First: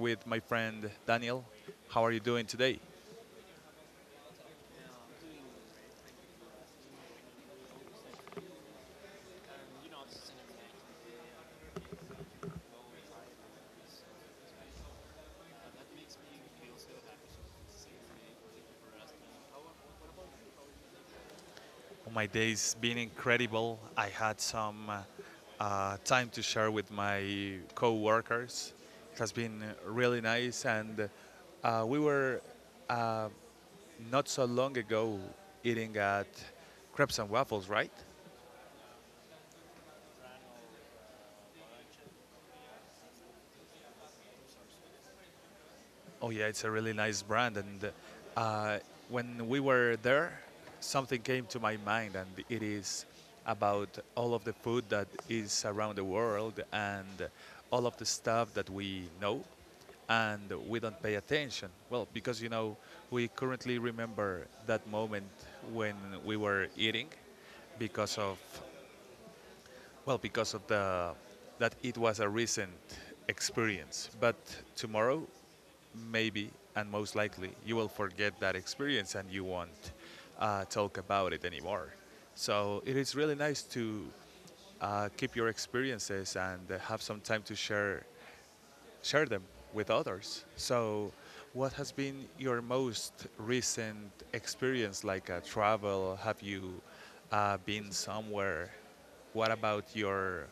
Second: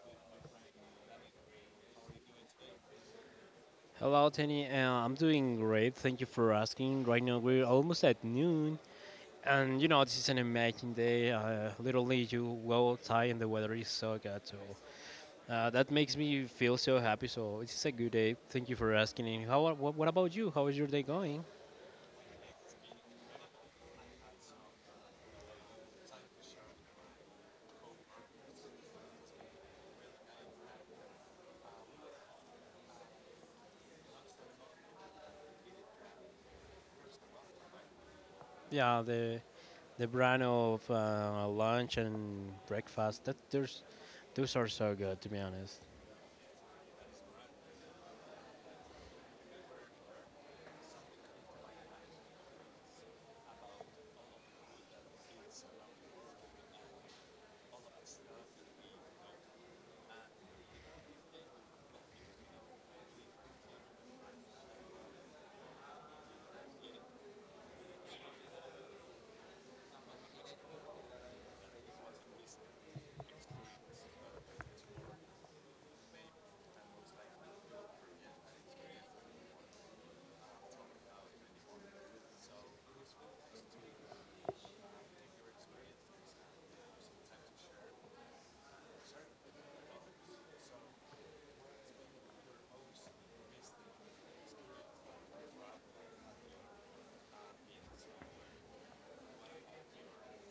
with my friend Daniel. How are you doing today? Hello, Tenny. I'm doing great. Thank you for asking. Right now, we're almost at noon. And you know, this is an amazing day. Literally, you go outside and the weather is so good. So that makes me feel so happy. So it's a good day. Thank you for asking. And how? What about you? How is your day going? Oh, my day's been incredible. I had some time to share with my co workers. It has been really nice, and we were not so long ago eating at crepes and waffles, right? Yeah, the brand of lunch and breakfast. That there's those are so good, to be honest. Oh yeah, it's a really nice brand, and uh, when we were there, something came to my mind, and it is about all of the food that is around the world and all of the stuff that we know and we don't pay attention. Well, because we currently remember that moment when we were eating because of well, because of the that it was a recent experience, but tomorrow, maybe and most likely, you will forget that experience and you won't talk about it anymore. So it is really nice to keep your experiences and have some time to share them with others. So, what has been your most recent experience, like a travel? Have you been somewhere? What about your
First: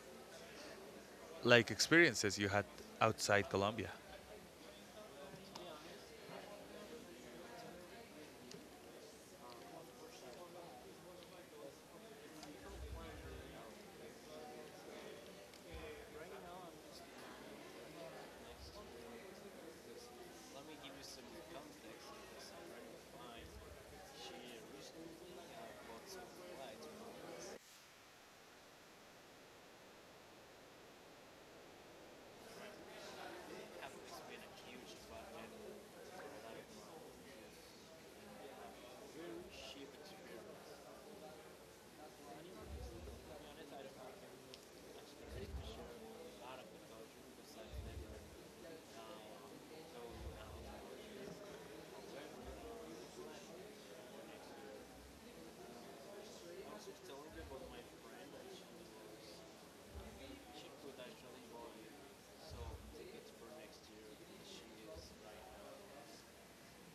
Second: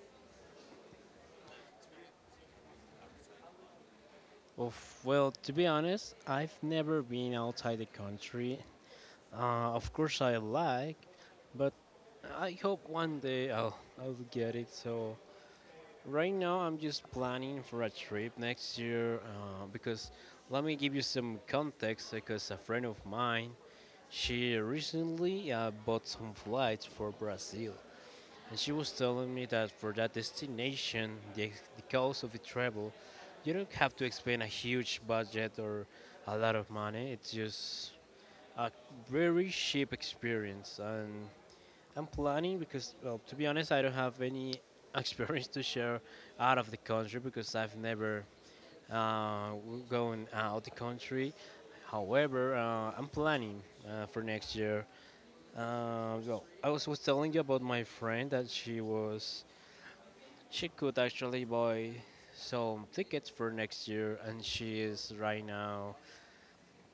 like experiences you had outside Colombia? Oof, well, to be honest, I've never been outside the country. Of course, I like, but I hope one day I'll get it. So, right now, I'm just planning for a trip next year because let me give you some context because a friend of mine, she recently bought some flights for Brazil. And she was telling me that for that destination, the cost of the travel, you don't have to expend a huge budget or a lot of money. It's just a very cheap experience, and I'm planning because, well, to be honest, I don't have any experience to share out of the country because I've never uh, gone out the country. However, I'm planning for next year. Well, I was telling you about my friend that she could actually buy some tickets for next year, and she is right now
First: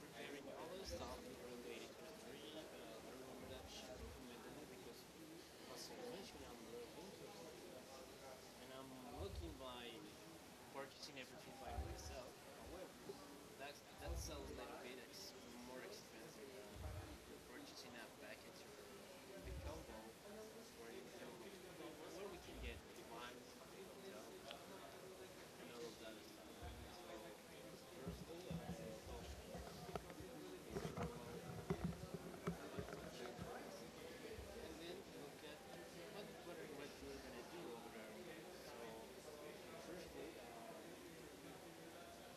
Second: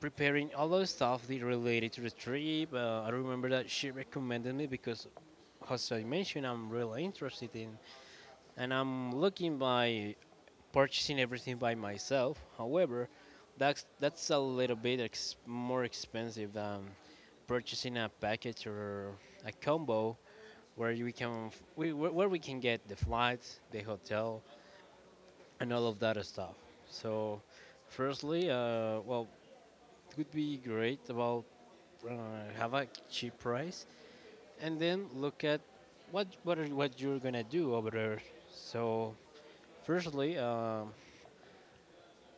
preparing all the stuff that related to the trip. I remember that she recommended me because, as I mentioned, I'm really interested in, and I'm looking by purchasing everything by myself. However, that's a little bit more expensive than purchasing a package or a combo where you can f- we, where we can get the flights, the hotel, and all of that stuff. So, firstly, well, it would be great about uh, have a cheap price, and then look at what you're gonna do over there. So, firstly, um,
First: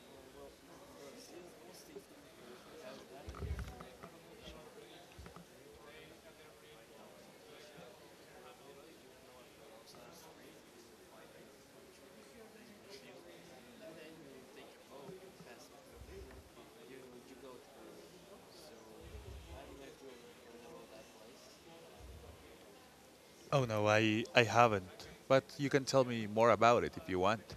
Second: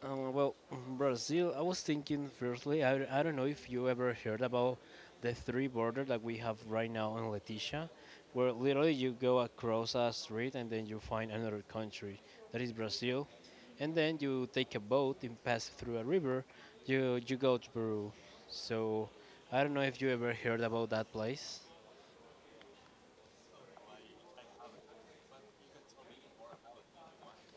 uh, well, Brazil, I was thinking firstly, I don't know if you ever heard about the three border that we have right now in Leticia, where literally you go across a street and then you find another country, that is Brazil, and then you take a boat and pass through a river, you go to Peru. So I don't know if you ever heard about that place. Oh no, I haven't. But you can tell me more about it if you want.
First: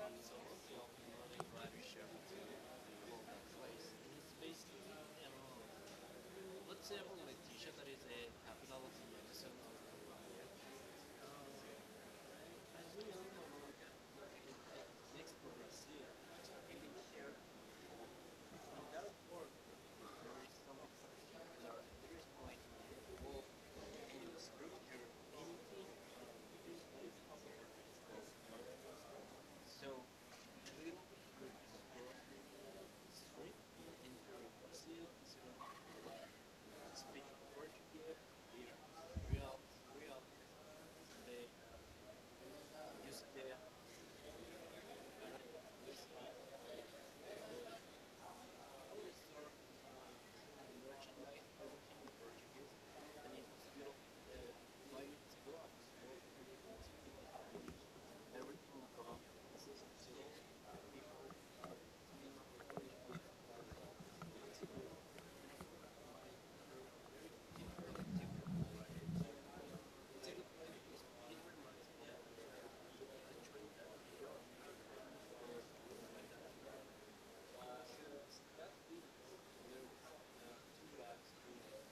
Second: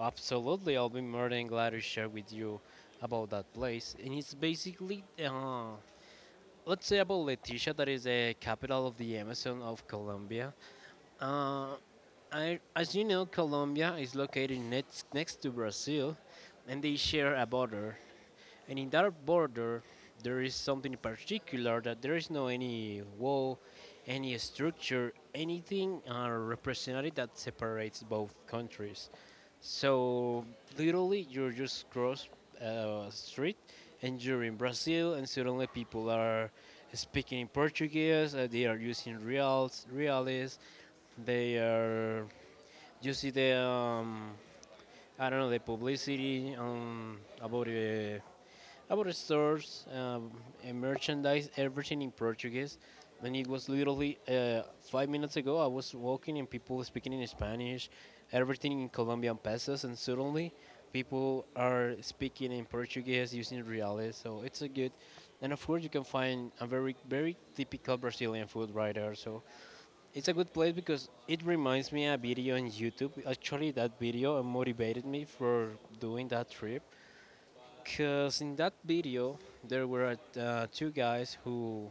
Absolutely, I'll be more than glad to share with you about that place. And it's basically let's say about Leticia, that is the capital of the Amazon of Colombia. Uh, as you know, Colombia is located next to Brazil, and they share a border. And in that border, there is something particular that there is no any wall, any structure, anything representative that separates both countries. So literally, you're just cross street, and you're in Brazil, and suddenly people are speaking in Portuguese. They are using reals, reales. They are. You see the I don't know the publicity about stores, and merchandise, everything in Portuguese. And it was literally 5 minutes ago. I was walking and people were speaking in Spanish, everything in Colombian pesos, and suddenly people are speaking in Portuguese using reales. So it's a good, and of course you can find a very very typical Brazilian food right there. So it's a good place because it reminds me of a video on YouTube. Actually, that video motivated me for doing that trip because in that video, there were two guys who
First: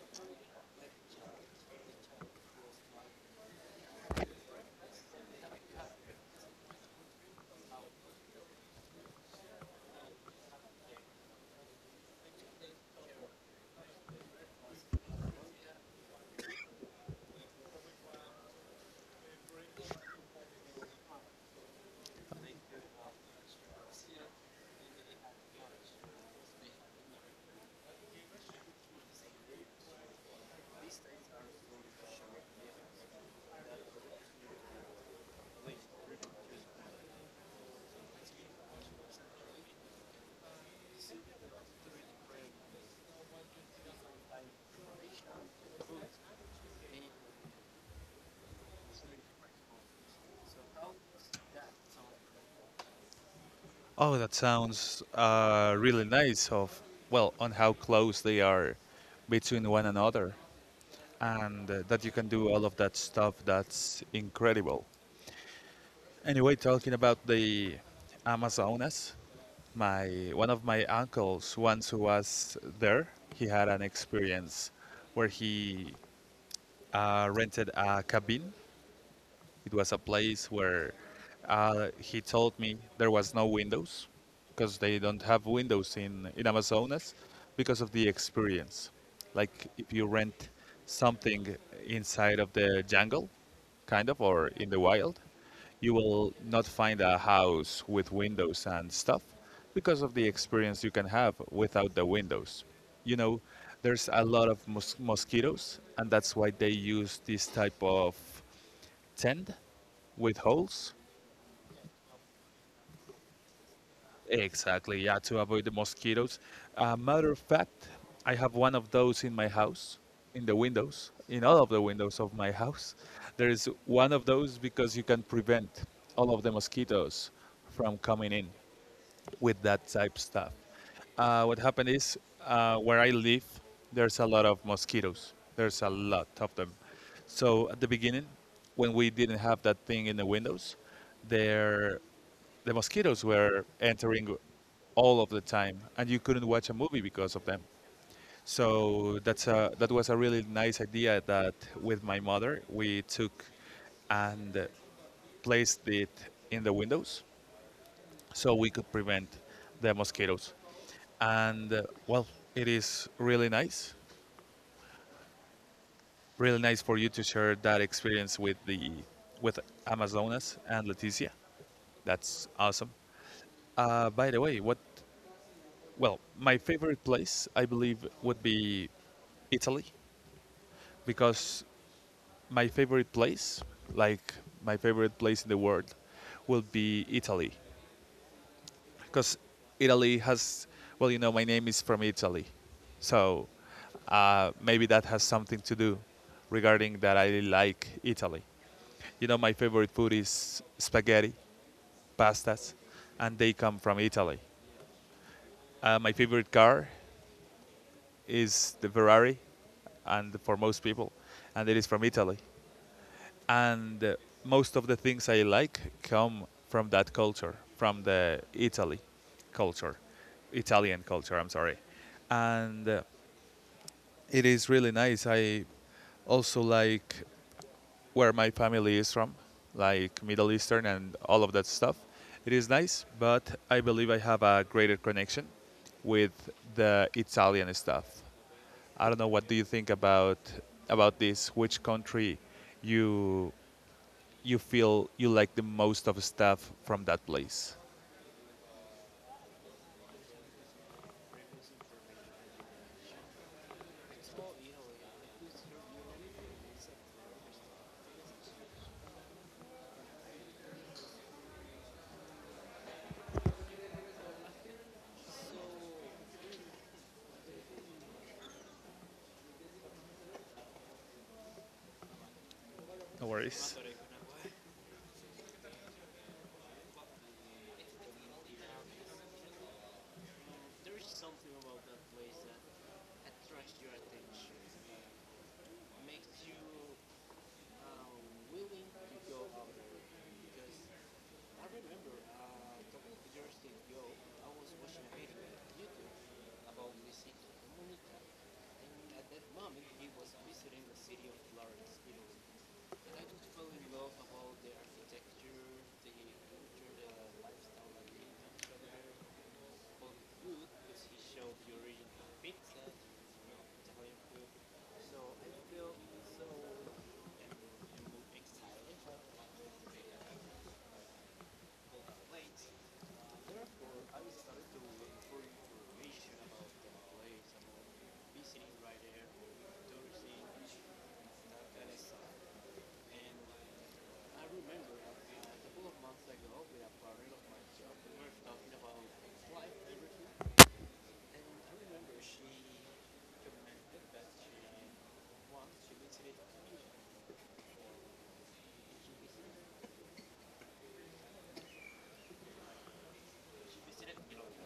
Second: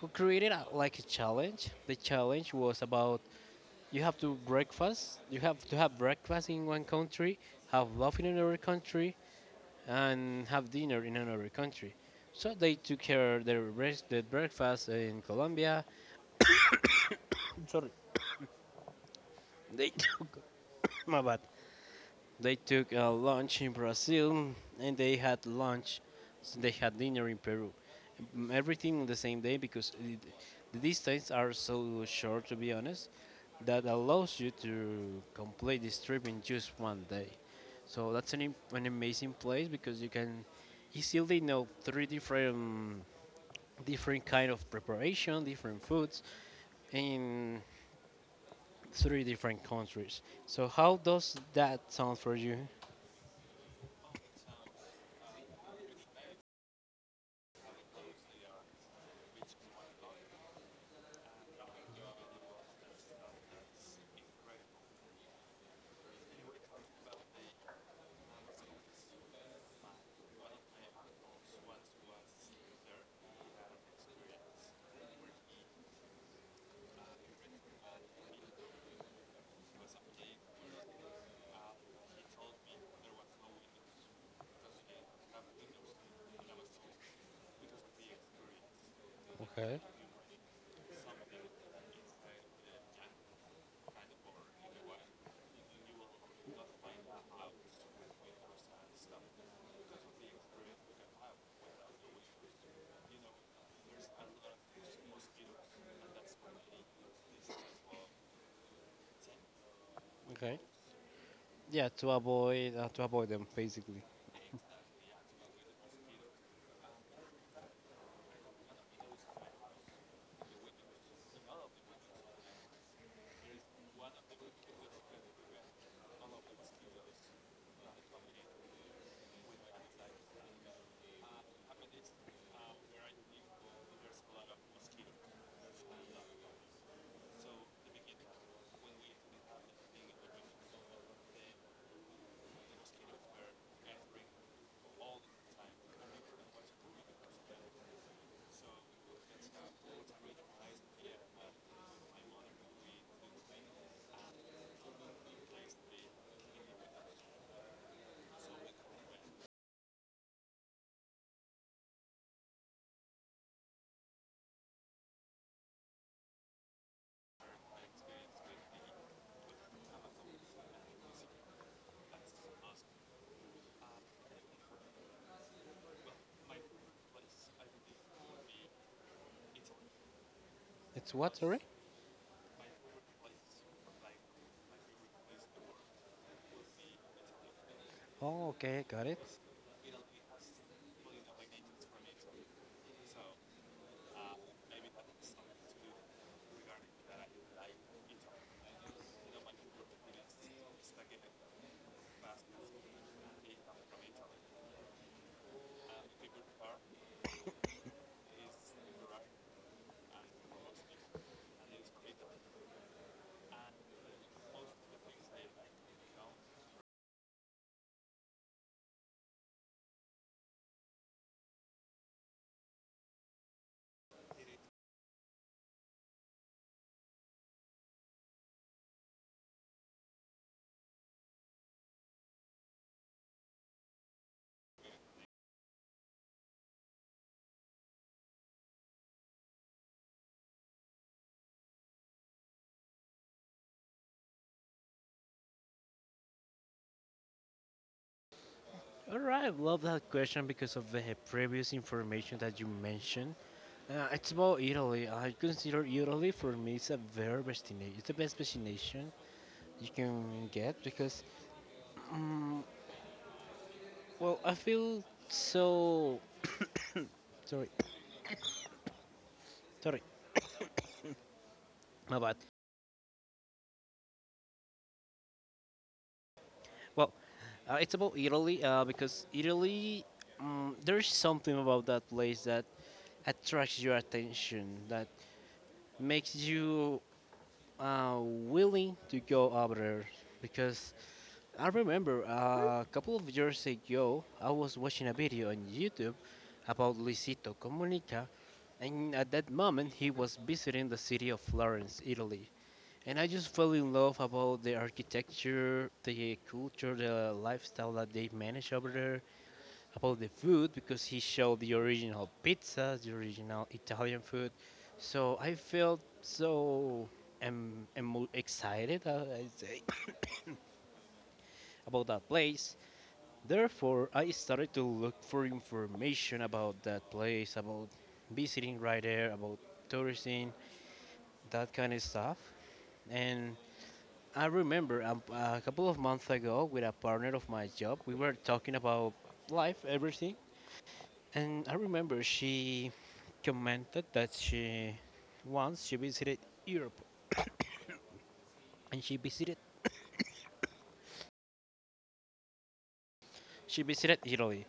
who created a, like a challenge. The challenge was about you have to have breakfast in one country, have love in another country, and have dinner in another country. So they took care of their, their breakfast in Colombia. They my bad. They took a lunch in Brazil and they had lunch, so they had dinner in Peru. Mm, everything on the same day because the distances are so short, to be honest, that allows you to complete this trip in just 1 day. So that's an, an amazing place because you can easily know three different kind of preparation, different foods in three different countries. So how does that sound for you? Oh, that sounds really nice. Of well, on how close they are between one another, and that you can do all of that stuff. That's incredible. Anyway, talking about the Amazonas, my one of my uncles once who was there he had an experience where he rented a cabin. It was a place where he told me there was no windows because they don't have windows in Amazonas because of the experience. Like Okay. if you rent something inside of the jungle, kind of, or in the wild, you will not find a house with windows and stuff because of the experience you can have without the windows. You know, there's a lot of mosquitoes, and that's why they use this type of tent with Okay. holes. Yeah, to avoid them basically. Exactly, yeah, to avoid the mosquitoes. Matter of fact, I have one of those in my house, in the windows, in all of the windows of my house. There is one of those because you can prevent all of the mosquitoes from coming in with that type of stuff. What happened is where I live, there's a lot of mosquitoes. There's a lot of them. So at the beginning, when we didn't have that thing in the windows, there the mosquitoes were entering all of the time, and you couldn't watch a movie because of them. So that's a, that was a really nice idea that with my mother we took and placed it in the windows so we could prevent the mosquitoes, and well, it is really nice for you to share that experience with the with Amazonas and Leticia. That's awesome. By the way, what, well, my favorite place I believe would be Italy, It's what, sorry? because my favorite place, like my favorite place in the world will be Italy, Oh, okay, got it. because Italy has, well, you know, my name is from Italy. So maybe that has something to do regarding that I like Italy. You know, my favorite food is spaghetti, pastas, and they come from Italy. My favorite car is the Ferrari, and for most people, and it is from Italy. And most of the things I like come from that culture, from the Italy culture, Italian culture. I'm sorry, and it is really nice. I also like where my family is from, like Middle Eastern and all of that stuff. It is nice, but I believe I have a greater connection with the Italian stuff. I don't know what do you think about this. Which country you you feel you like the most of stuff from that place? All right, love that question because of the previous information that you mentioned. It's about Italy. I consider Italy for me is a very destination. It's the best destination you can get because, um, well, I feel so sorry, sorry, my bad. No worries. Well, it's about Italy because Italy, there's something about that place that attracts your attention, that makes you willing to go over there. Because I remember a couple of years ago, I was watching a video on YouTube about Luisito Comunica, and at that moment, he was visiting the city of Florence, Italy. And I just fell in love about the architecture, the culture, the lifestyle that they manage over there, about the food because he showed the original pizzas, the original Italian food. So I felt so emo excited, I say, about that place. Therefore, I started to look for information about that place, about visiting right there, about tourism, that kind of stuff. And I remember a couple of months ago with a partner of my job, we were talking about life, everything, and I remember she commented that she once she visited Europe and she visited Italy.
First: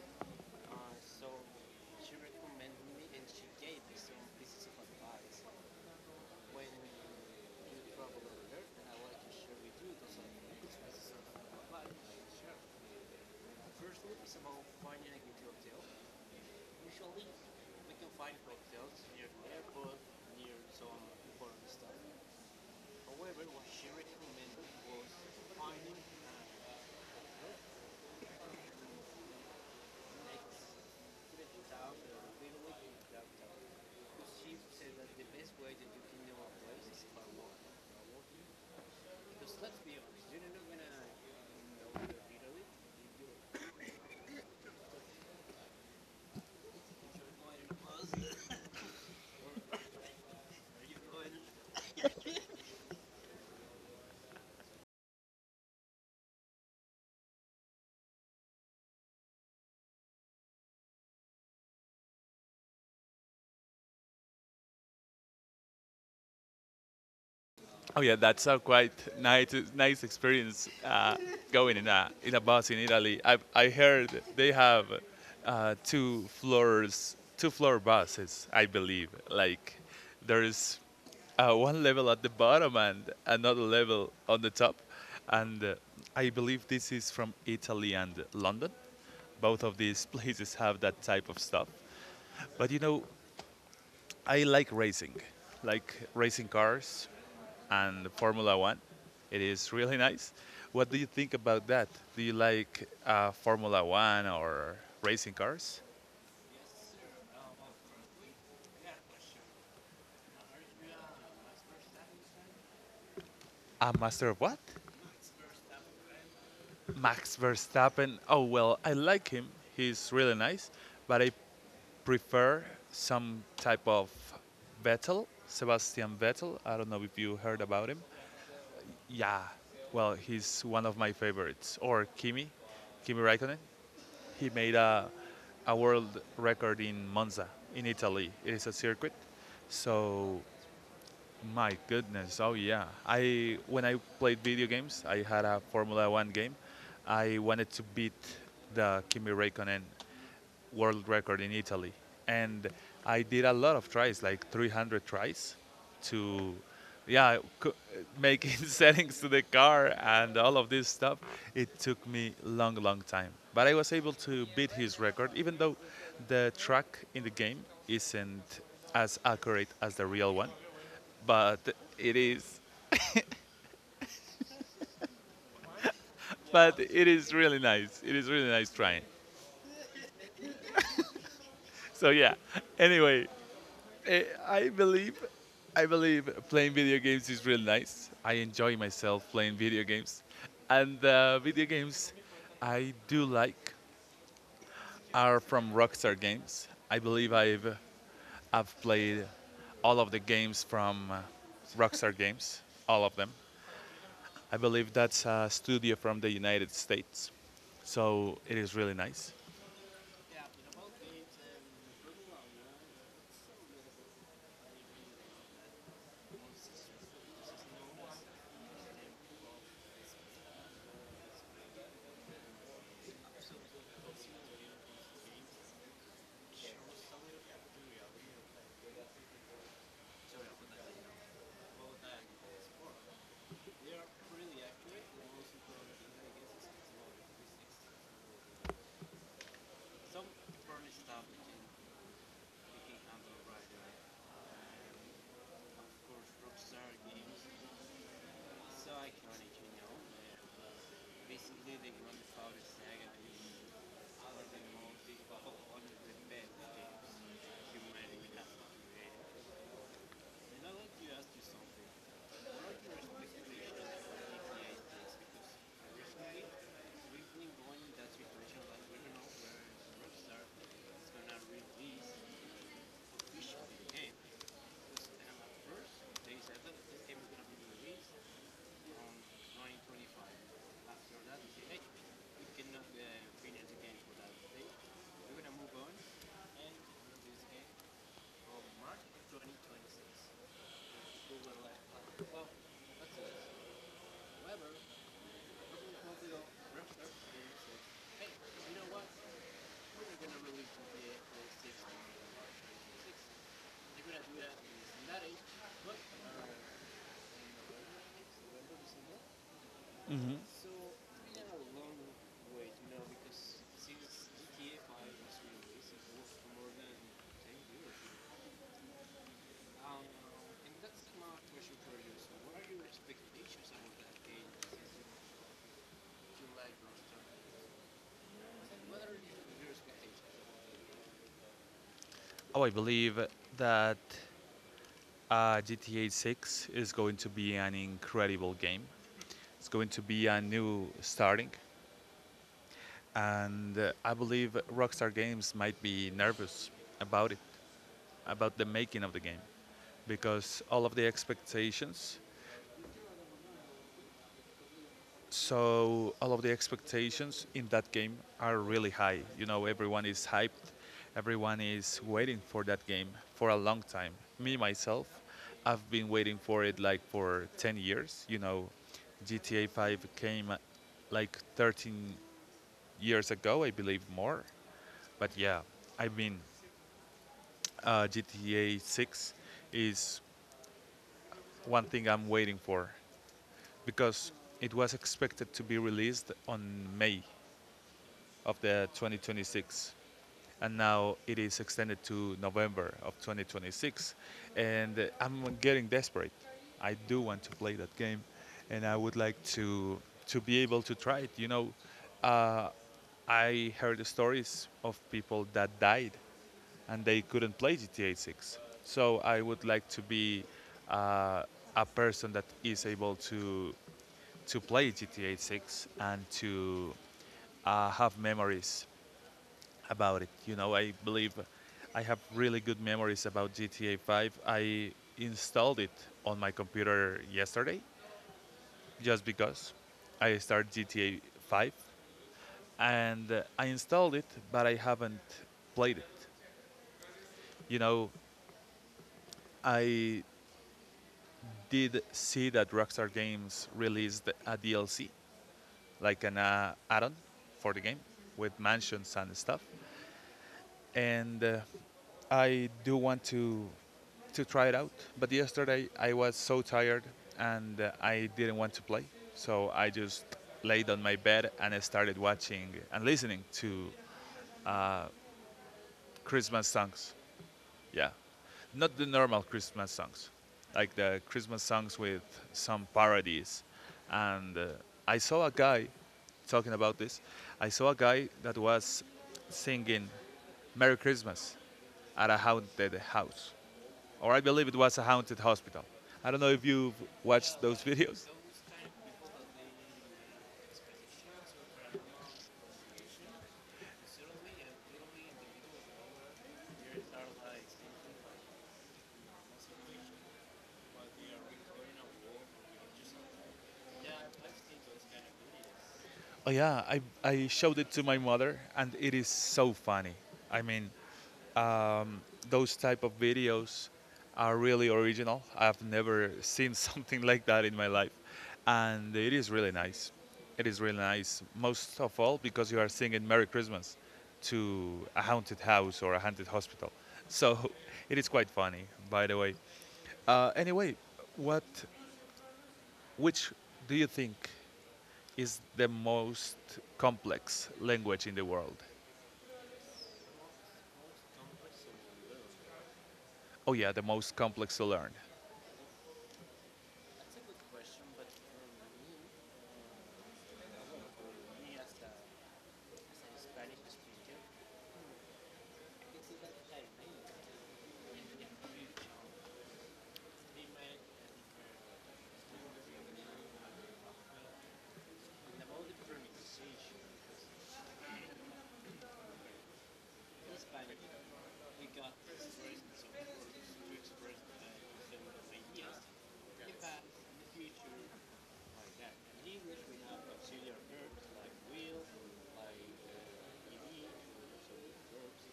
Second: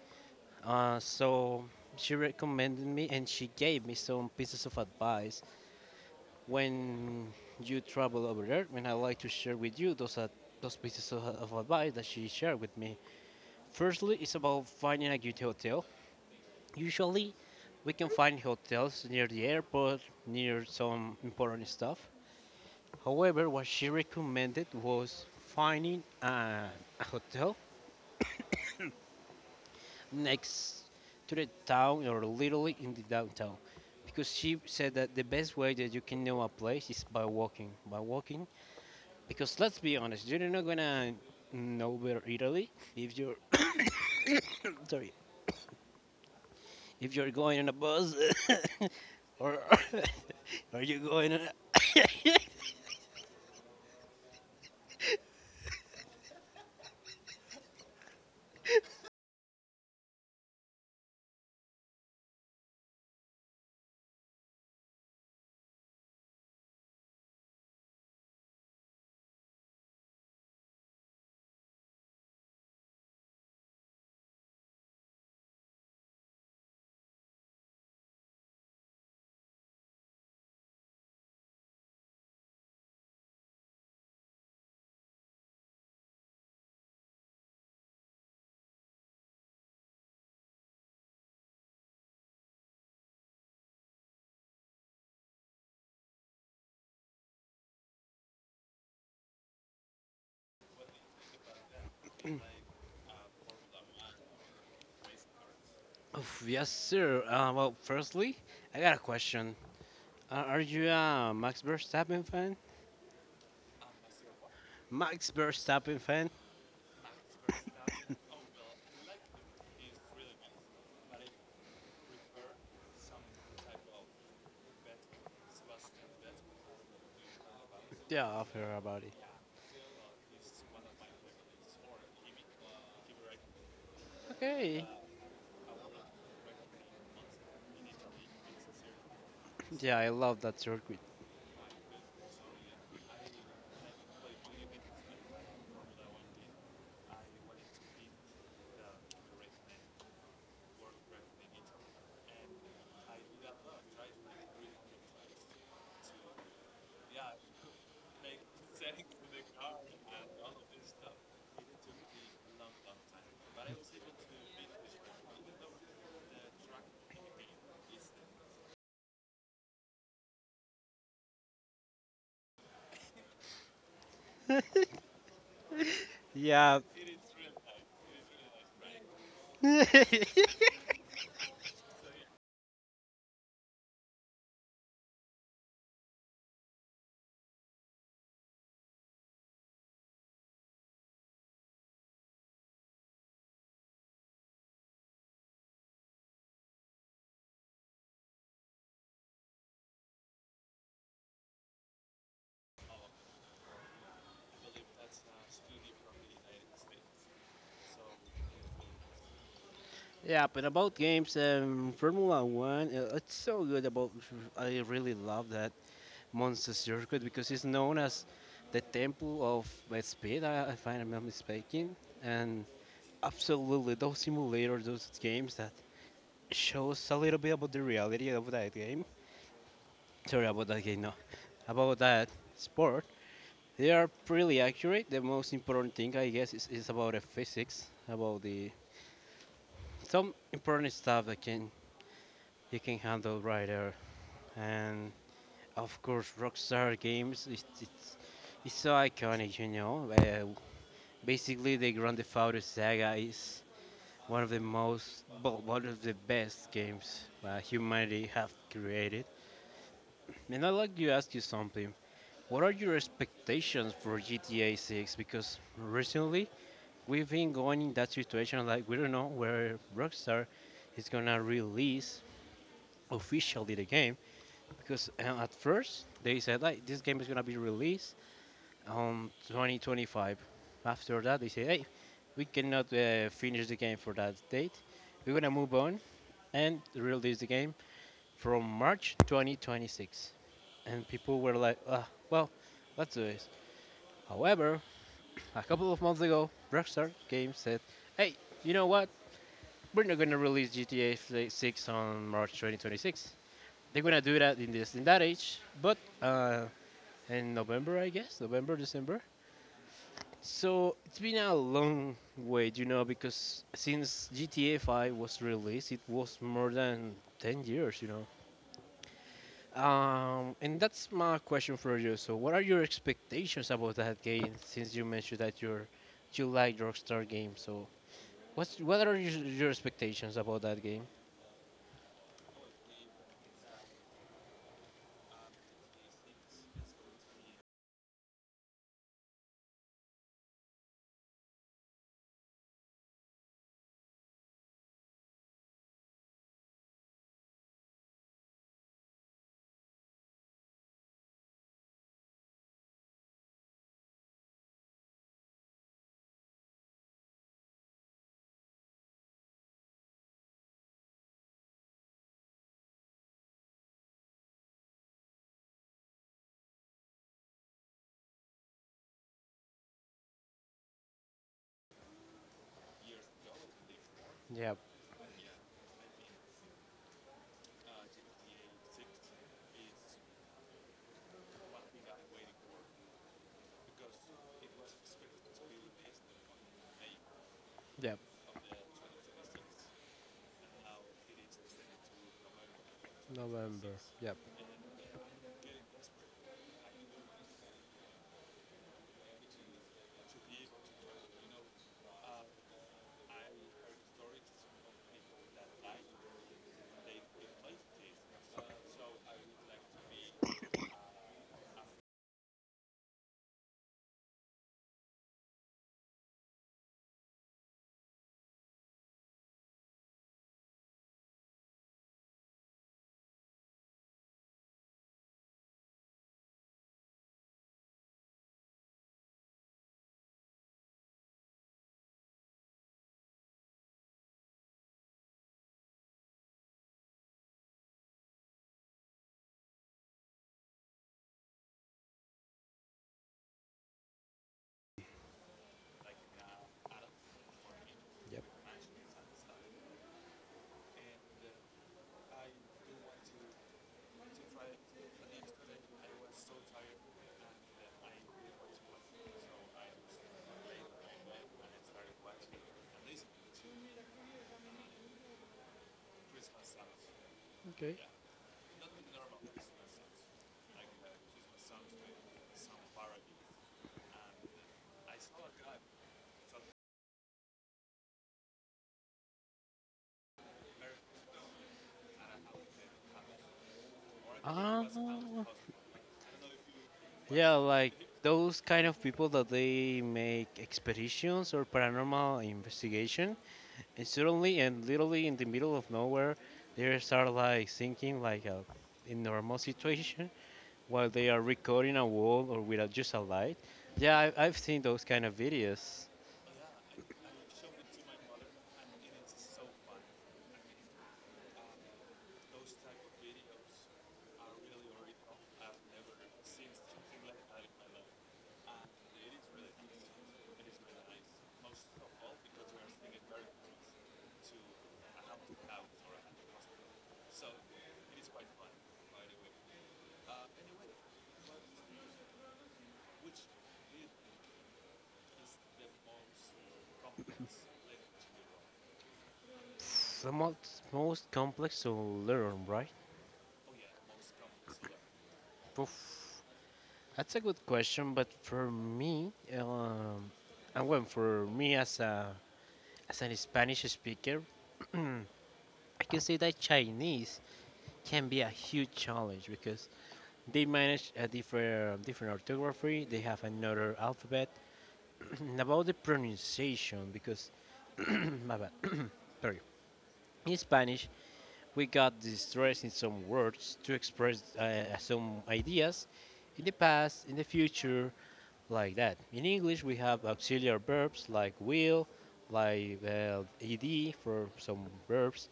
So she recommended me and she gave me some pieces of advice when you travel over there, and I like to share with you those pieces of advice that she shared with me. Firstly, it's about finding a good hotel. Usually, we can find hotels near the airport, near some important stuff. However, what she recommended was finding a hotel next to the town or literally in the downtown. Because she said that the best way that you can know a place is by walking. By walking, because let's be honest, you're not gonna know where Italy if you're sorry if you're going on a bus or are you going on a Oh yeah, that's a quite nice experience going in a bus in Italy. I heard they have two floors two floor buses, I believe. Like there's one level at the bottom and another level on the top, and I believe this is from Italy and London. Both of these places have that type of stuff. But you know, I like racing cars and Formula One. It is really nice. What do you think about that? Do you like Formula One or racing cars? Oof, yes, sir. Well, firstly, I got a question. Are you a Max Verstappen fan? A master of what? Max Verstappen fan? Max Verstappen. Oh, well, I like him. He's really nice, but I prefer some type of Vettel, Sebastian Vettel. I don't know if you heard about him. Yeah, I've heard about it. Yeah, well, he's one of my favorites. Or Kimi, Kimi Raikkonen. He made Okay. A world record in Monza, in Italy. It is a circuit. Yeah, I So, love that circuit. my goodness. Oh, yeah. I When I played video games, I had a Formula One game. I wanted to beat the Kimi Räikkönen world record in Italy. And I did a lot of tries, like 300 tries to yeah making settings to the car and all of this stuff. It took me long time, but I was able to beat his record even though the track in the game isn't as accurate as the real one. But it is, but Yeah, it is really nice. It is really nice trying. So yeah, anyway, Eh, I believe, I believe playing video games is really nice. I enjoy myself playing video games, and the video games I do like are from Rockstar Games. I believe I've played all of the games from Rockstar Games, all of them. I believe that's a studio from the United States, so it is really nice. yeah. But about games and Formula One, it's so good. About I really love that Monza circuit because it's known as the temple of speed. I find I'm not mistaken. And absolutely, those simulators, those games that shows a little bit about the reality of that game. Sorry about that game, no. About that sport. They are pretty accurate. The most important thing, I guess, is about the physics, about the some important stuff that can you can handle right there. And of course, Rockstar Games, it's so iconic, you know. Basically, the Grand Theft Auto saga is one of the most, well, one of the best games humanity have created. And I'd like to ask you something. What are your expectations for GTA 6? Because recently we've been going in that situation like we don't know where Rockstar is gonna release officially the game. Because at first they said like this game is gonna be released on 2025. After that they say hey, we cannot finish the game for that date. We're gonna move on and release the game from March 2026. And people were like, ah, well, let's do this. However, a couple of months ago, Rockstar Games said, "Hey, you know what? We're not going to release 6 on March 2026. They're going to do that in this in that age, but in November, I guess, November, December. Mm-hmm. So it's been a long wait, you know, because since GTA 5 was released, it was more than 10 years, you know. And that's my question for you. So, what are your expectations about that game? Since you mentioned that you like Rockstar games, so what are your expectations about that game? Oh, I believe that GTA 6 is going to be an incredible game. It's going to be a new starting, and I believe Rockstar Games might be nervous about it, about the making of the game, because all of the expectations. So all of the expectations in that game are really high. You know, everyone is hyped, everyone is waiting for that game for a long time. Me myself, I've been waiting for it like for 10 years. You know, GTA 5 came like 13 years ago, I believe more. Yep, But yeah, I mean, GTA 6 is one thing I'm waiting for because it was expected to be released on May yep. of the 2026 and now it is extended to November of November. 2026 Yep, and I'm getting desperate. I do want to play that game and I would like to be able to try it, you know. Uh, I heard stories of people that died and they couldn't play GTA 6. So I would like to be uh, a person that is able to play GTA 6 and to have memories about it. You know, I believe I have really good memories about GTA 5. I installed it on my computer yesterday just because I started GTA 5 and I installed it, but I haven't played it. You know, I did see that Rockstar Games released a DLC, like an add-on for the game yep. with mansions and stuff, and I do want to try it out. But yesterday I was so tired and I didn't want to play, so I just laid on my bed and I started watching and listening to Christmas songs. Okay. Yeah, not the normal Christmas songs, like the Christmas songs with some parodies. And I saw a guy talking about this. I saw a guy that was singing "Merry Christmas" at a haunted house, or I believe it Ah, was a haunted hospital. I don't know if you've yeah, watched those like videos. those kind of people that they make expeditions or paranormal investigation, and suddenly and literally in the middle of nowhere, they start like thinking like a in normal situation while they are recording a wall or without just a light. Yeah, I've seen those kind of videos. Oh yeah, I showed it to my mother, and it is so funny. I mean, those type of videos are really original. I've never seen something like that in my life, and it is really nice. It is really nice, most of all because you are singing "Merry Christmas" to a haunted house or a haunted hospital. So it is quite funny, by the way. Anyway, what, which do you think is the most complex language in the world? It's the most complex to learn, right? Oh yeah, the most complex to learn. Poof. That's a good question, but for me, um, and when for me as a as an Spanish speaker, I can say that Chinese can be a huge challenge because they manage a different orthography. They have another alphabet. And about the pronunciation, because my bad, sorry. In Spanish, we got the stress in some words to express some ideas in the past, in the future, like that. In English, we have auxiliary verbs like will, like ed for some verbs.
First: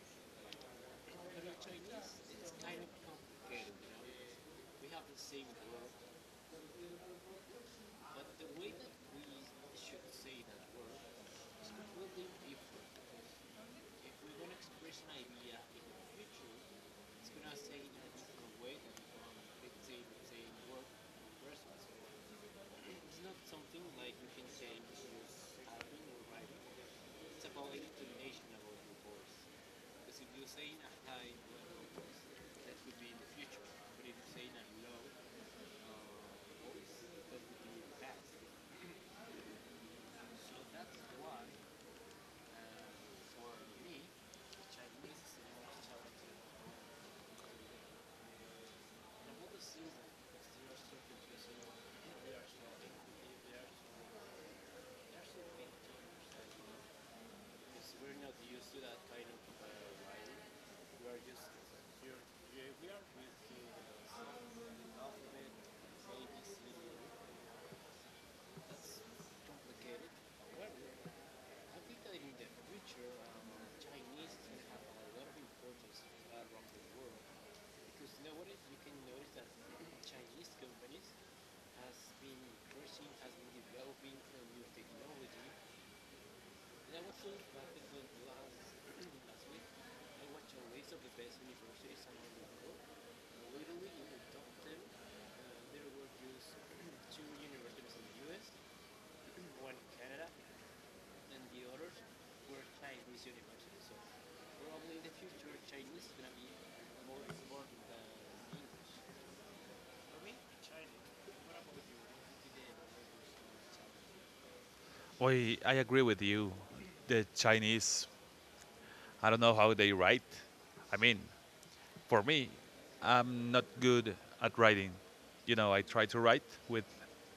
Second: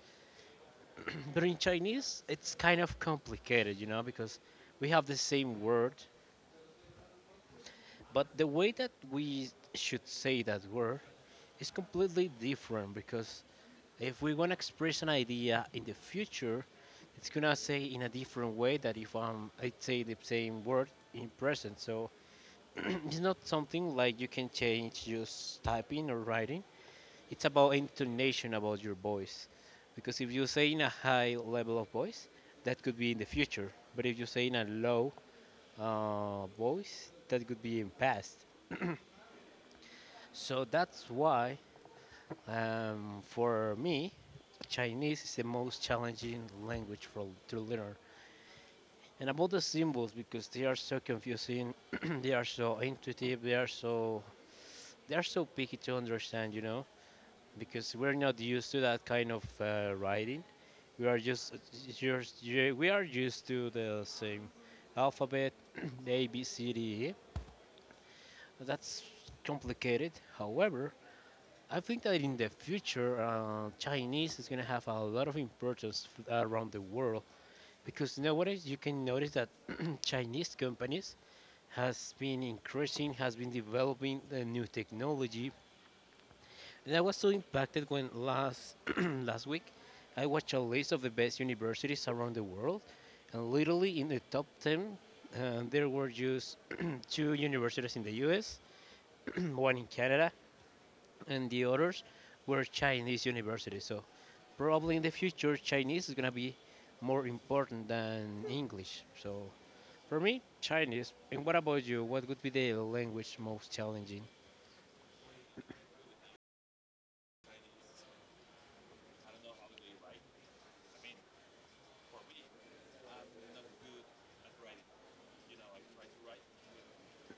But in Chinese, it's kind of complicated, because we have the same word, but the way that we should say that word is completely different because if we want to express an idea in the future, it's gonna say in a different way that if I say the same word in present. So it's not something like you can change just typing or writing. It's about intonation about your voice. Because if you say in a high level of voice, that could be in the future. But if you say in a low voice, that could be in past. So that's why, for me, Chinese is the most challenging language for, to learn. And about the symbols, because they are so confusing, they are so intuitive, they are so picky to understand, because we're not used to that kind of writing. We are just you we are used to the same alphabet, A, B, C, D, E. That's complicated. However, I think that in the future, Chinese is going to have a lot of importance around the world because nowadays you can notice that Chinese companies has been increasing, has been developing the new technology. And I was so impacted when last last week I watched a list of the best universities around the world, and literally in the top ten, there were just two universities in the U.S., one in Canada, and the others were Chinese universities. So probably in the future, Chinese is gonna be more important than English. So for me, Chinese. And what about you? What would be the language most challenging? Boy, I agree with you. The Chinese I don't know how they write. I mean, for me, I'm not good at writing. You know, I try to write with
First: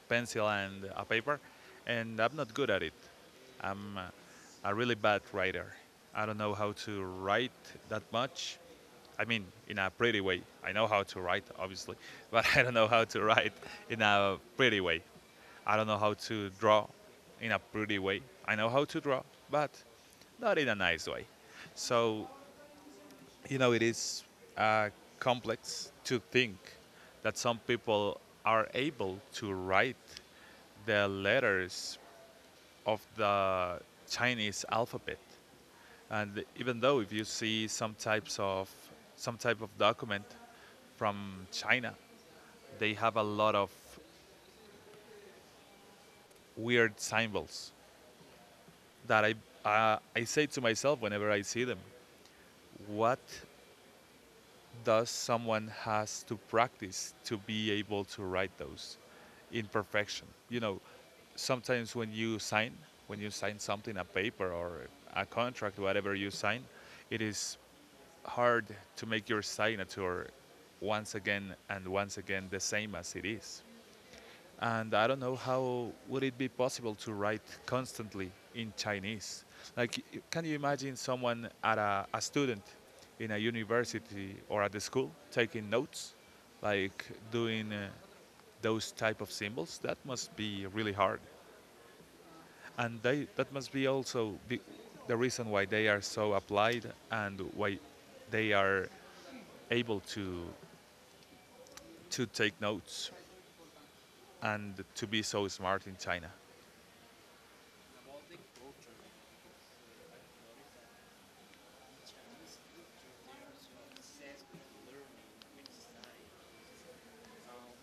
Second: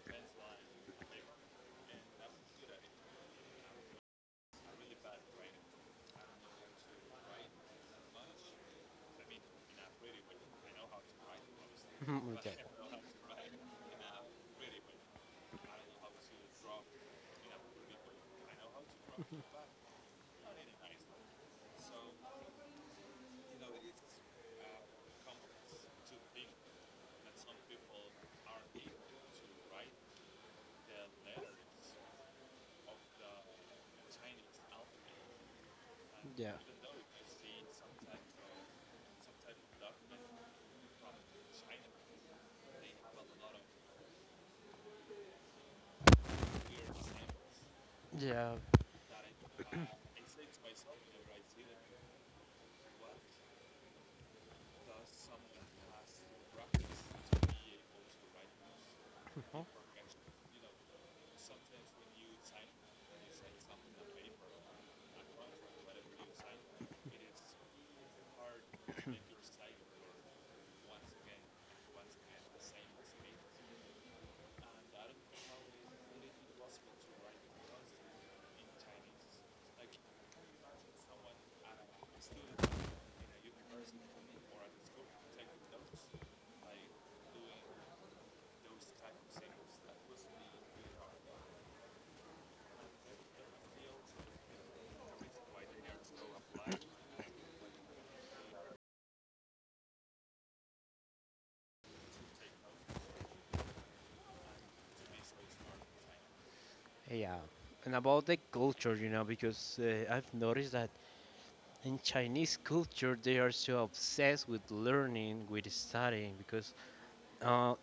pencil and a paper, and I'm not good at it. I'm a really bad writer. I don't know how to write that much. I mean, in a pretty way. I know how to write, obviously, but Okay. I don't know how to write in a pretty way. I don't know how to draw in a pretty way. I know how to draw, but not in a nice way. So you know, it is uh, complex to think that some people are able to write the letters of the Chinese alphabet. And Yeah. even though if you see some type of document from China, they have a lot of weird symbols Yeah, that I say to myself whenever I see them, what? Thus, someone has to practice to be able to write those in perfection? You know, sometimes when you sign something, a paper or a contract, whatever you sign, it is hard to make your signature once again and once again the same as it is, and I don't know how would it be possible to write constantly in Chinese. Like, can you imagine someone at a student in a university or at the school taking notes, like doing those type of symbols? That must be really hard, and that must be also be the reason why they are so applied and why they are able to take notes and to be so smart in China. yeah, and about the culture, you know, because I've noticed that in Chinese culture they are so obsessed with learning, with studying, because uh,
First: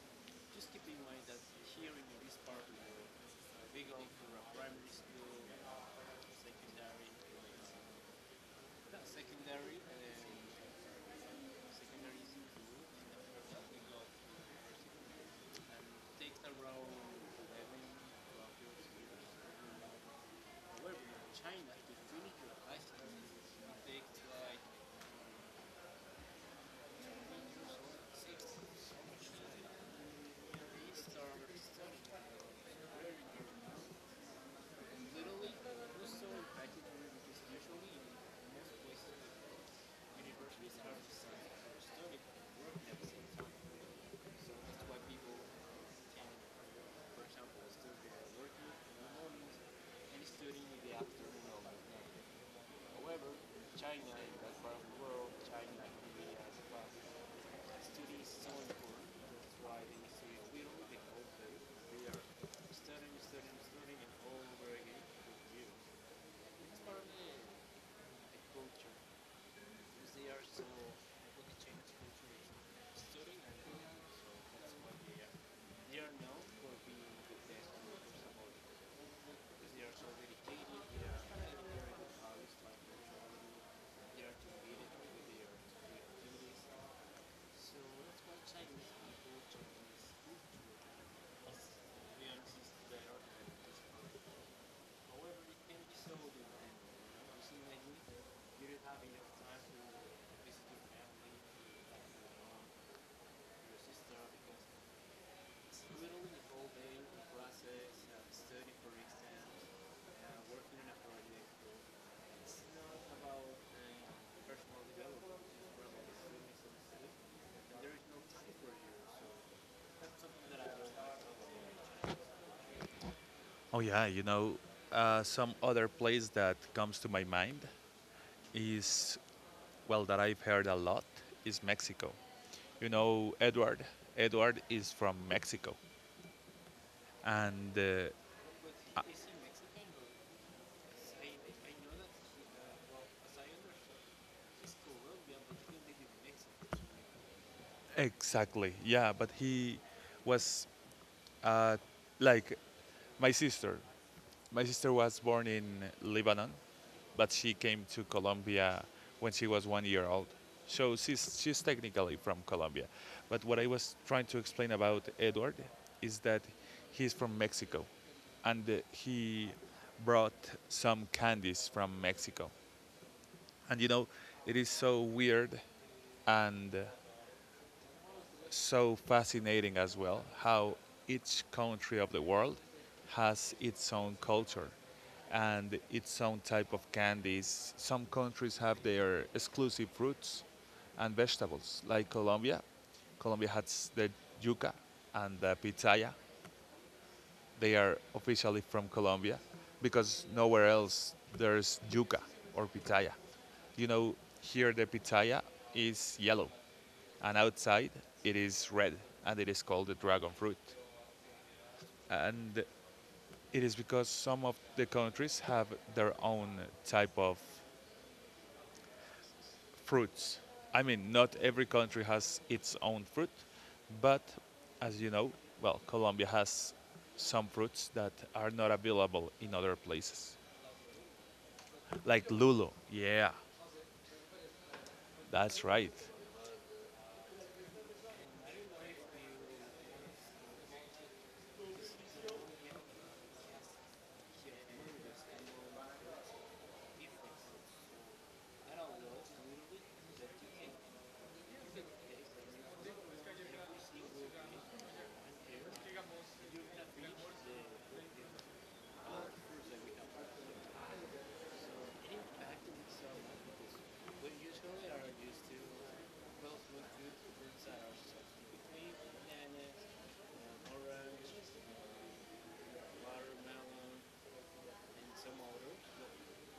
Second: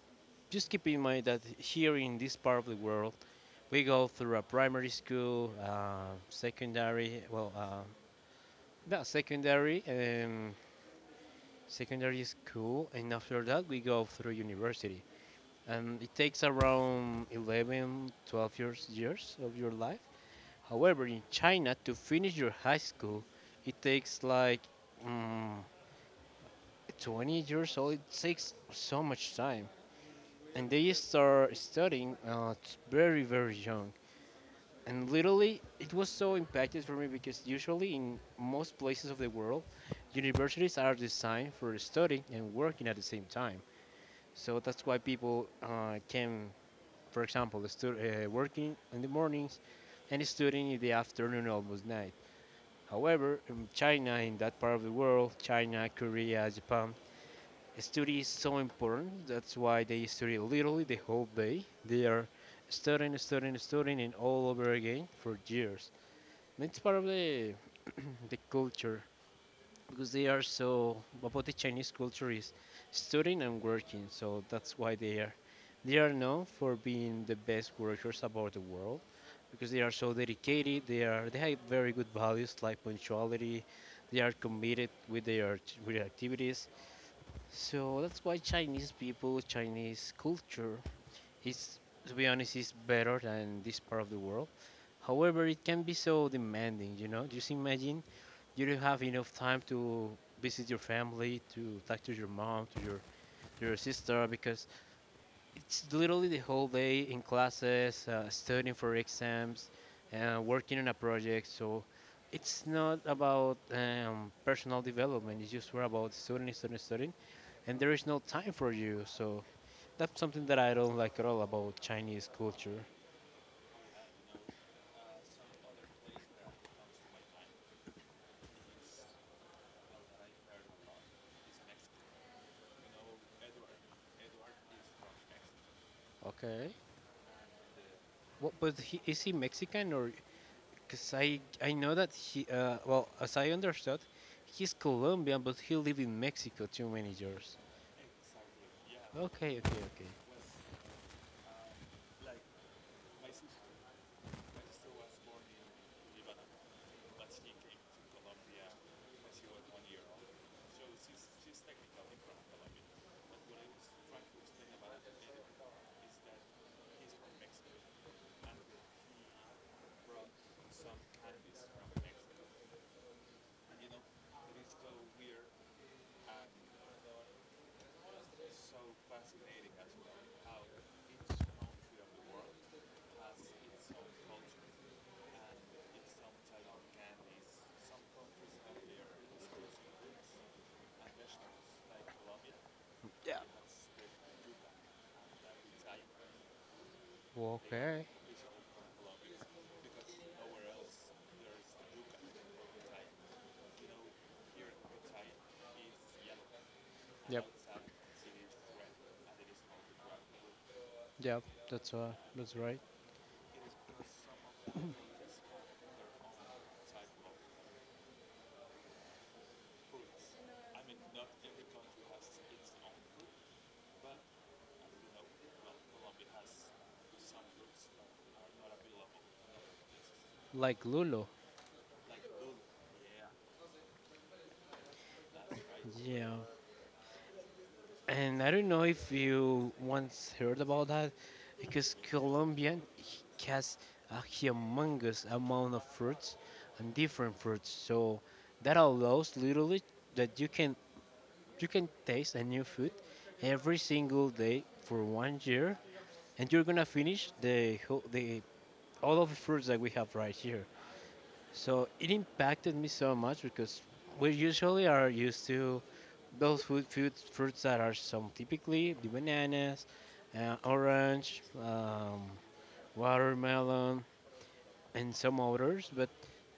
just keep in mind that here in this part of the world, we go through a primary school, secondary, well, yeah, secondary, secondary school, and after that we go through university, and it takes around 11, 12 years of your life. However, in China, to finish your high school, it takes like mm 20 years old. It takes so much time, and they start studying very young. And literally, it was so impacted for me because usually in most places of the world, universities are designed for studying and working at the same time. So that's why people can, for example, working in the mornings and studying in the afternoon almost night. However, in China, in that part of the world, China, Korea, Japan, study is so important. That's why they study literally the whole day. They are studying, studying, studying, and all over again for years. And it's part of the culture because they are so about the Chinese culture is studying and working. So that's why they are known for being the best workers about the world because they are so dedicated. They have very good values like punctuality. They are committed with their activities. So that's why Chinese people, Chinese culture it's, to be honest, it's better than this part of the world. However, it can be so demanding, you know. Just imagine you don't have enough time to visit your family, to talk to your mom, to your sister, because it's literally the whole day in classes, studying for exams, and working on a project. So it's not about personal development. It's just more about studying, studying, studying, and there is no time for you. So that's something that I don't like at all about Chinese culture. Oh yeah, you know, some other place that comes to my mind is, well, that I've heard a lot, is Mexico. You know, Edward. Edward is from Mexico, Okay. and What, but he, is he Mexican or? Because I know that he well as I understood, he's Colombian, but he live in Mexico too many years. exactly, yeah. But Okay, he okay, okay. was uh, like my sister. My sister was born in Lebanon, but she came to Colombia when she was 1 year old. So she's technically from Colombia. But what I was trying to explain about Edward is that he's from Mexico and he brought some candies from Mexico. And you know, it is so weird and so fascinating as well how each country of the world has its own culture and its own type of candies. Some countries have their exclusive fruits and vegetables, like Colombia. Yeah. Colombia has the yuca and the pitaya. They are Okay. officially from Colombia because nowhere else there's yuca or pitaya. You know, here the pitaya is yellow and Yep. outside it is red and it is called the dragon fruit, Yep. That's uh, that's and right. it is because some of the countries have their own type of fruits. I mean, not every country has its own fruit, but as you know, well, Colombia has some fruits that are not available in other places, Like Lulo. like lulo, yeah, that's right. Yeah, and I don't know if you once heard about that, because has a humongous amount of fruits and different fruits, so that allows literally that you can taste a new food every single day for one year, and you're gonna finish the whole the all of the fruits that we have right here. So it impacted me so much because we usually are used to those food fruits that are some typically the bananas, orange, watermelon, and some others. But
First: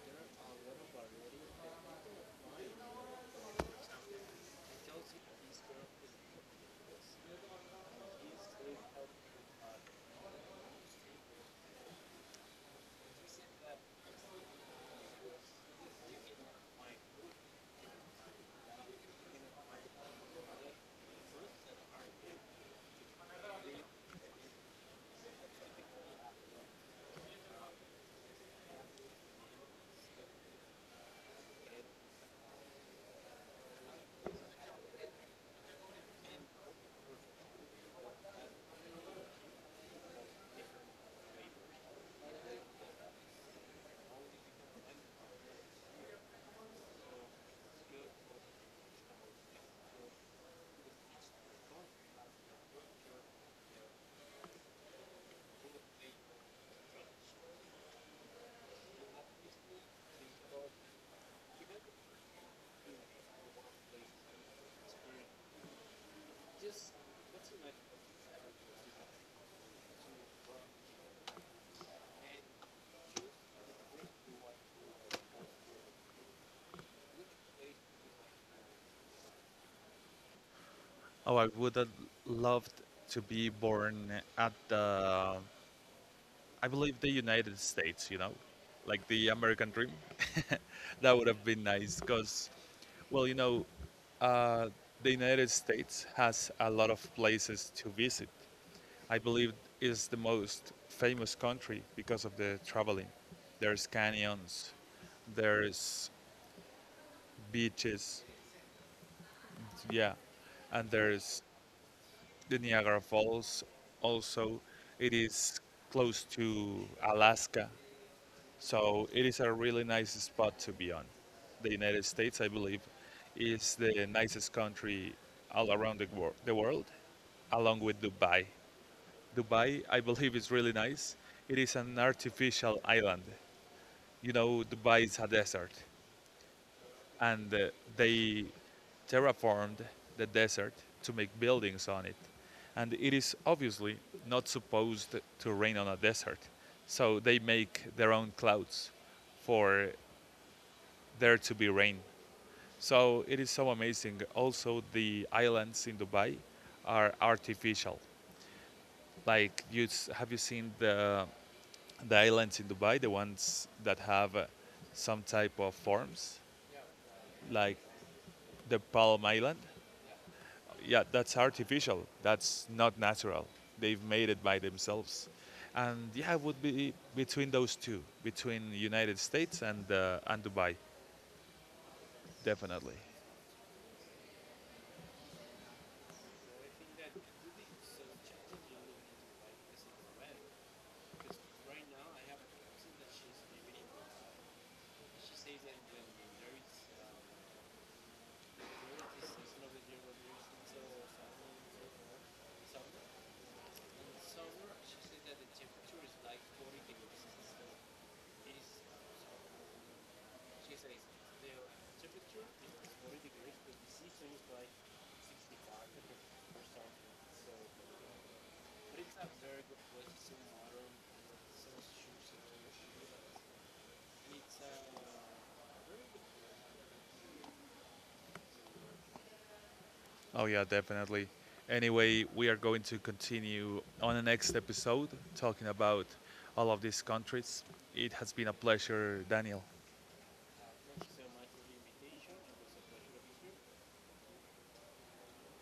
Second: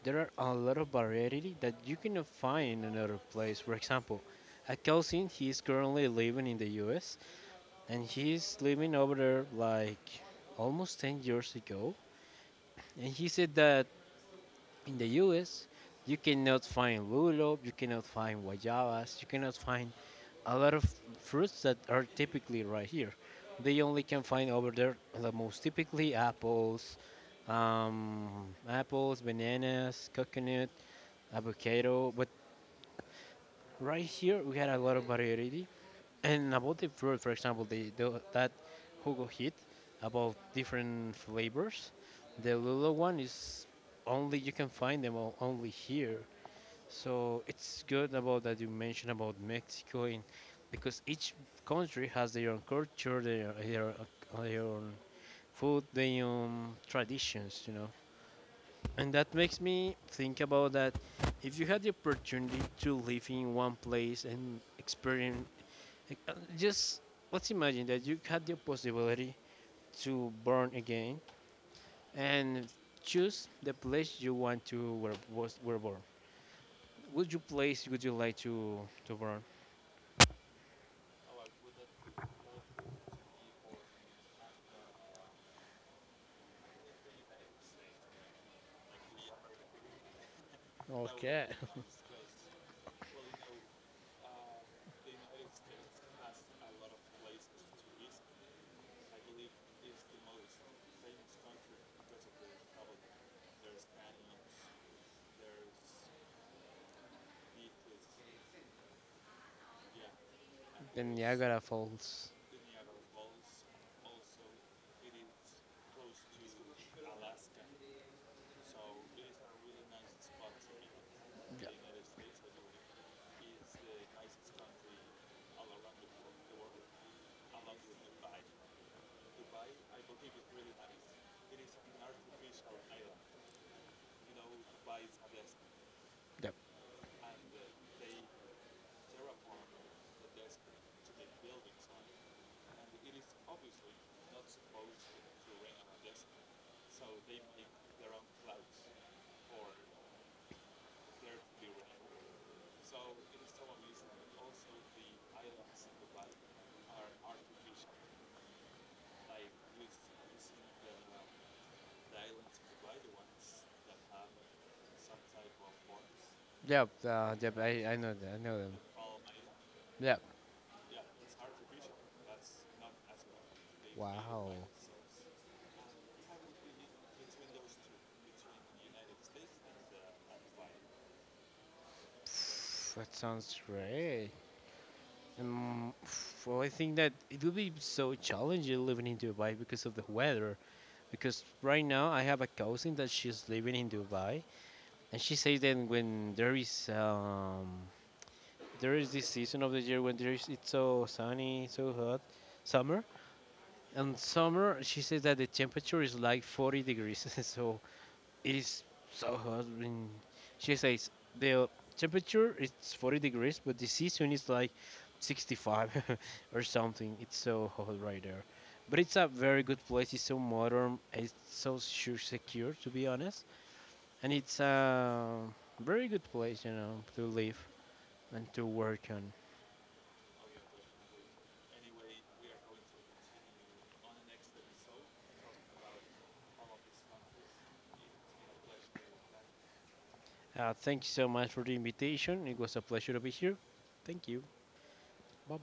there are a lot of variety that you cannot find in another place. For example, a cousin he is currently living in the U.S. and he's living over there like almost 10 years ago, and he said that in the U.S., you cannot find lulo, you cannot find guayabas, you cannot find a lot of fruits that are typically right here. They only can find over there the most typically apples, um, bananas, coconut, avocado. But right here, we had a lot of variety. And about the fruit, for example, the that Hugo hit about different flavors. The Lula one is only you can find them only here. So it's good about that you mentioned about Mexico, in, because each country has their own culture, their own food, their own traditions, you know. And that makes me think about that. If you had the opportunity to live in one place and experience, uh, just let's imagine that you had the possibility to born again and choose the place you want to were born. Which place would you like to born? Oh, I would have loved to be born at the, I believe, the United States, you know, like the American dream. That would have Okay. been nice because, well, you know, uh, the United States has a lot of places to visit. I believe is the most famous country because of the traveling. There's canyons, there's beaches, yeah, and The there's Niagara Falls. the Niagara Falls. Also, it is close to Alaska, so it is a really nice spot to be on. The Yep. United States, I believe, is the nicest country all around the world, along with Dubai. Dubai, I believe, is really nice. It is an artificial island. You know, Dubai is a desert, Yep. and they terraformed the desert to make buildings on it. And it is obviously not supposed to rain on a desert, so they make their own clouds for there to be rain. So it is so amazing. Also, the islands in Dubai are artificial. Like, you have you seen the islands in Dubai, the ones that have some type of forms, Yep. Yep. like I know that. I know them. the Palm Island? Yep. Yeah, that's artificial. That's not natural. They've made it Wow. by themselves. And yeah, it would be between those two, between United States and and Dubai, definitely. Pff, that sounds great. Pff, well, I think that it would be so challenging living in Dubai because of the weather. Because right now I have a cousin that she's living in Dubai, and she says that when there is this season of the year when there is it's so sunny, so hot, summer in summer, she says that the temperature is like 40 degrees, so it is so hot. And she says the temperature is 40 degrees, but the season is like 65 or something. It's so hot right there. But it's a very good place. It's so modern. It's so secure, to be honest. And it's a very good place, you know, to live and to work on. Oh yeah, definitely. Anyway, we are going to continue on the next episode talking about all of these countries. It has been a pleasure, Daniel. Thank you so much for the invitation. It was a pleasure to be here. Thank you. Bye bye.